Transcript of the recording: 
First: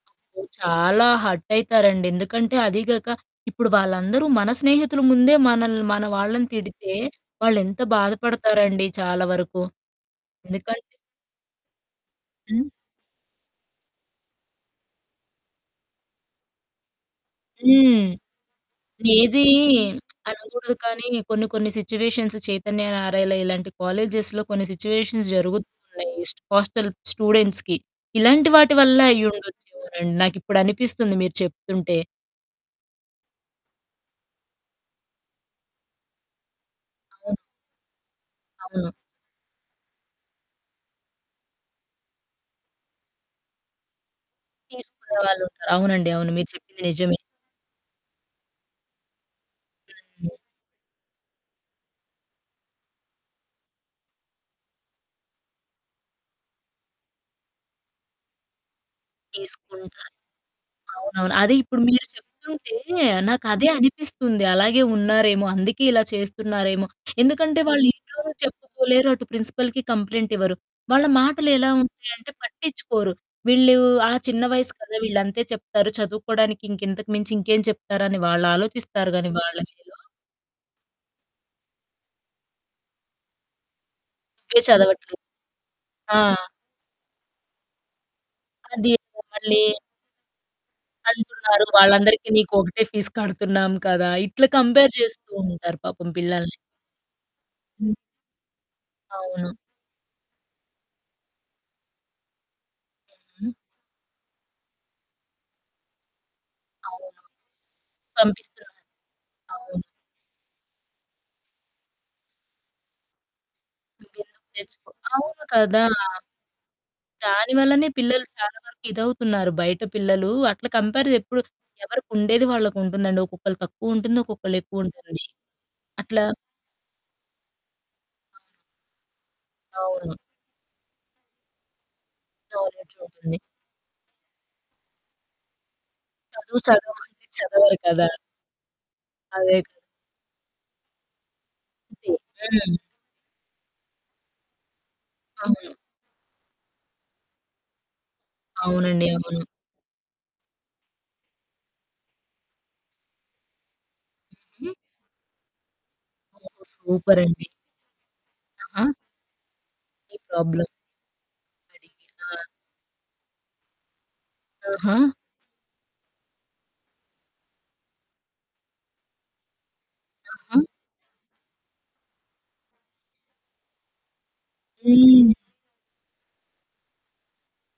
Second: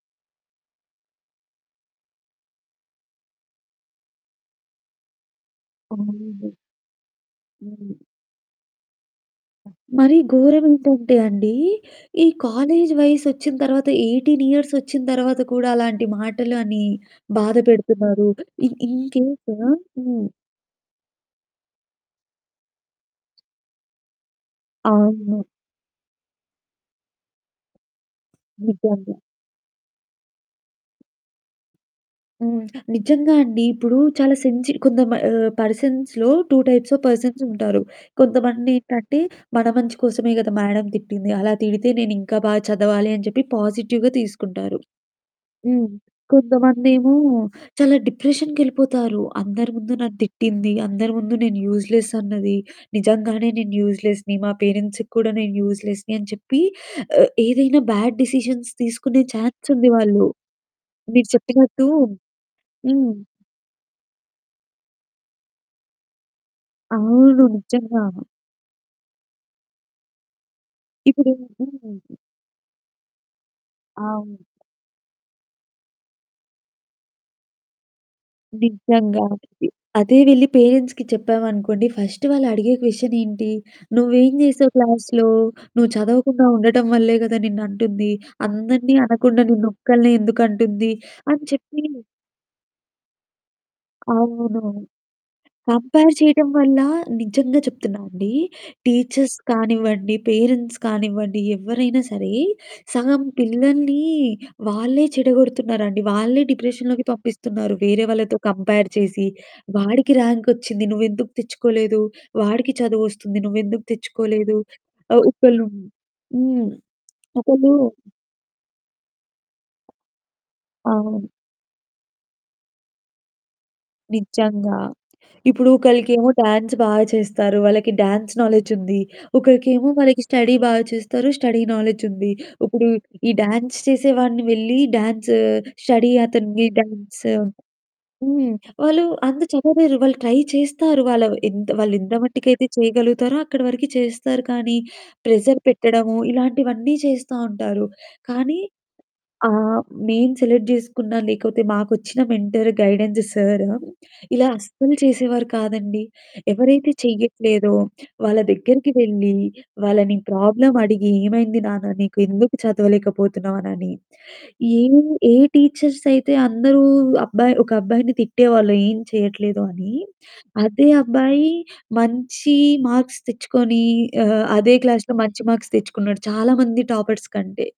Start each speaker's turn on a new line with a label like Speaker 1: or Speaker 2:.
Speaker 1: చాలా హర్ట్ అయితారండి. ఎందుకంటే అదీ కాక ఇప్పుడు వాళ్ళందరూ మన స్నేహితుల ముందే మనల్ని మన వాళ్ళని
Speaker 2: అవునండి.
Speaker 1: తిడితే వాళ్ళు ఎంత
Speaker 2: హ్మ్.
Speaker 1: బాధపడతారండి చాలా వరకు.
Speaker 2: మరి
Speaker 1: ఎందుకంటే
Speaker 2: ఘోరమేంటంటే అండి, ఈ
Speaker 1: హ్మ్.
Speaker 2: కాలేజీ వయసొచ్చిన తర్వాత, 18 ఇయర్స్ వచ్చిన తర్వాత కూడా అలాంటి మాటలు అని
Speaker 1: హ్మ్.
Speaker 2: బాధపెడుతున్నారు. ఇన్
Speaker 1: లేజీ
Speaker 2: ఇన్‌కేసు హ్మ్.
Speaker 1: అనకూడదు. కానీ, కొన్ని కొన్ని సిట్యుయేషన్స్‌ 'చైతన్య', 'నారాయణా' ఇలాంటి కాలేజెస్‌లో కొన్ని సిట్యుయేషన్స్
Speaker 2: అవును.
Speaker 1: జరుగుతున్నాయి. హోస్టల్ స్టూడెంట్స్‌కి ఇలాంటి వాటి వల్ల
Speaker 2: నిజంగా.
Speaker 1: అయ్యుండొచ్చు రన్ నాకిప్పుడు అనిపిస్తుంది మీరు చెప్తుంటే.
Speaker 2: హ్మ్. నిజంగా అండి. ఇప్పుడు చాలా సెన్సీ కొంత మా ఆహ్, పర్సన్స్‌లో 2 టైప్స్ ఆఫ్
Speaker 1: అవును.
Speaker 2: పర్సన్స్ ఉంటారు.
Speaker 1: అవును.
Speaker 2: కొంతమందేంటంటే, "మన మంచి కోసమే గదా! మేడమ్ తిట్టింది. అలా తిడితే నేనింకా బాగా చదవాలి" అని చెప్పి పాజిటివ్‌గా తీసుకుంటారు.
Speaker 1: తీసుకునే వాళ్ళుంటరు.
Speaker 2: హ్మ్.
Speaker 1: అవునండి అవును. మీరు చెప్పింది
Speaker 2: కొంతమందేమో
Speaker 1: నిజమే.
Speaker 2: చాలా డిప్రెషన్‌కెళ్ళిపోతారు. "అందరి ముందు నన్ను
Speaker 1: హ్మ్.
Speaker 2: తిట్టింది. అందరి ముందు నేను యూజ్‌లెస్ అన్నది. నిజంగానే నేను యూజ్‌లెస్‌ని, మా పేరెంట్స్‌కి కూడా నేను యూజ్‌లెస్‌ని" అని చెప్పి, ఆహ్, ఏదైనా బ్యాడ్ డెసిషన్స్ తీసుకునే ఛాన్స్ ఉంది
Speaker 1: తీసుకుంటారు.
Speaker 2: వాళ్ళు. మీరు
Speaker 1: అవునవును. అదే ఇప్పుడు
Speaker 2: చెప్పినట్టు
Speaker 1: మీరు చెప్తుంటే
Speaker 2: హ్మ్.
Speaker 1: నాకదే అనిపిస్తుంది. అలాగే ఉన్నారేమో, అందుకే ఇలా చేస్తున్నారేమో.
Speaker 2: అవును,
Speaker 1: ఎందుకంటే వాళ్ళు
Speaker 2: నిజంగా.
Speaker 1: ఇంట్లో చెప్పుకోలేరు, అటు ప్రిన్సిపల్‌కి కంప్లెయింట్ ఇవ్వరు. వాళ్ళ
Speaker 2: ఇప్పుడు
Speaker 1: మాటలేలా ఉంటాయి
Speaker 2: [unintelligible]
Speaker 1: అంటే పట్టించుకోరు. వీళ్ళు ఆ చిన్న
Speaker 2: అవును.
Speaker 1: వయసు కదా! వీళ్ళు అంతే చెప్తారు చదువుకోవడానికి. ఇంక ఇంతకు మించి ఇంకేం చెప్తారు అని వాళ్ళు ఆలోచిస్తారు.
Speaker 2: నిజంగా.
Speaker 1: కానీ
Speaker 2: ఈ
Speaker 1: వాళ్ళసలు.
Speaker 2: అదే వెళ్ళి పేరెంట్స్‌కి చెప్పామనుకోండి. ఫస్ట్ వాళ్ళు అడిగే క్వెషనేంటి? "నువ్వేం
Speaker 1: నువ్వే
Speaker 2: చేశావు
Speaker 1: చదవట్లేదు.
Speaker 2: క్లాస్‌లో? నువ్వు
Speaker 1: ఆ!
Speaker 2: చదవకుండా ఉండటం వల్లే గదా! నిన్ను అంటుంది.
Speaker 1: అది
Speaker 2: అందరిని అనకుండా
Speaker 1: మళ్ళీ
Speaker 2: నిన్ను ఒక్కల్నే ఎందుకు అంటుంది?" అని
Speaker 1: అంటున్నారు,
Speaker 2: చెప్పి
Speaker 1: "వాళ్ళందరికీ నీకు ఒకటే ఫీస్ కడుతున్నాం కదా!" ఇట్లా
Speaker 2: అవును.
Speaker 1: కంపేర్ చేస్తూ ఉంటారు పాపం
Speaker 2: కంపేర్ చేయటం
Speaker 1: పిల్లల్ని.
Speaker 2: వల్ల నిజంగా
Speaker 1: హ్మ్.
Speaker 2: చెప్తున్నానండి. టీచర్స్
Speaker 1: అవును.
Speaker 2: కానివ్వండి, పేరెంట్స్ కానివ్వండి, ఎవ్వరైనా సరే సగం
Speaker 1: హ్మ్.
Speaker 2: పిల్లల్ని వాళ్ళే చెడగొడుతున్నారండి. వాళ్ళే డిప్రెషన్‌లోకి
Speaker 1: అవును.
Speaker 2: పంపిస్తున్నారు. వేరే వాళ్ళతో
Speaker 1: పంపిస్తున్నారు.
Speaker 2: కంపేర్ చేసి,
Speaker 1: అవును.
Speaker 2: "వాడికి ర్యాంకొచ్చింది. నువ్వెందుకు తెచ్చుకోలేదు? వాడికి చదువోస్తుంది, నువ్వెందుకు తెచ్చుకోలేదు?" ఆహ్,
Speaker 1: అవును
Speaker 2: ఒకళ్ళు
Speaker 1: కదా!
Speaker 2: హ్మ్, ఒకళ్ళు
Speaker 1: దానివల్లనే పిల్లలు చాలా వరకు ఇదవుతున్నారు. బయట పిల్లలు అట్లా కంపారిజ
Speaker 2: అవును.
Speaker 1: ఎప్పుడు, ఎవరికుండేది వాళ్ళకుంటుందండి. ఒక్కొక్కళ్ళకి తక్కువుంటుంది. ఒక్కొక్కళ్ళ
Speaker 2: నిజంగా.
Speaker 1: ఎక్కువ ఉంటుంది.
Speaker 2: ఇప్పుడు
Speaker 1: అట్లా
Speaker 2: ఒకళ్ళకేమో డాన్స్ బాగా చేస్తారు. వాళ్ళకి డాన్స్ నాలెడ్జుంది. ఒకరికేమో
Speaker 1: అవును.
Speaker 2: వాళ్ళకి స్టడీ బాగా చేస్తారు, స్టడీ నాలెడ్జుంది. ఇప్పుడు
Speaker 1: నాలెడ్జ్
Speaker 2: ఈ
Speaker 1: ఉంటుంది.
Speaker 2: డాన్స్ చేసేవాడిని వెళ్లి డాన్సు, స్టడీ
Speaker 1: చదువు
Speaker 2: అతన్ని
Speaker 1: చదువు అంటే
Speaker 2: డాన్సు
Speaker 1: చదవరు కదా!
Speaker 2: హ్మ్. వాళ్ళు అంత
Speaker 1: అదే కదా!
Speaker 2: చదవలేరు వాళ్ళు ట్రై చేస్తారు. వాలవే ఎంత వాళ్ళ ఎంత
Speaker 1: ఉంది.
Speaker 2: మట్టుకైతే
Speaker 1: హ్మ్.
Speaker 2: చేయగలుగుతారో అక్కడి వరకు చేస్తారు. కానీ, ప్రెజర్
Speaker 1: అవును.
Speaker 2: పెట్టడము ఇలాంటివన్నీ చేస్తా ఉంటారు. కానీ
Speaker 1: అవునండి, అవును.
Speaker 2: ఆహ్, నేను సెలెక్ట్ చేసుకున్నా, లేకపోతే మాకొచ్చిన మెంటరు గైడెన్స్ సరు ఇలా
Speaker 1: హ్మ్.
Speaker 2: అస్సలు చేసేవారు కాదండి. ఎవరైతే
Speaker 1: సూపర్ అండి.
Speaker 2: చెయ్యట్లేదో వాళ్ళ
Speaker 1: ఆ!
Speaker 2: దగ్గరికి వెళ్లి,
Speaker 1: ఈ
Speaker 2: వాళ్ళని
Speaker 1: ప్రాబ్లమ్.
Speaker 2: ప్రాబ్లమ్ అడిగి, "ఏమైంది నాన్న? నీకు ఎందుకు చదవలేకపోతున్నావు?" అనని ఏ
Speaker 1: ఆహా!
Speaker 2: ఏ టీచర్స్ అయితే అందరూ అబ్బాయి ఒక అబ్బాయిని తిట్టేవాళ్ళు, "ఏం చేయట్లేదు" అని.
Speaker 1: ఆహా!
Speaker 2: అదే అబ్బాయి మంచి మార్క్స్ తెచ్చుకొని ఆహ్, అదే క్లాస్‌లో
Speaker 1: హ్మ్.
Speaker 2: మంచి మార్క్స్ తెచ్చుకున్నాడు. చాలా మంది టాపర్స్ కంటే.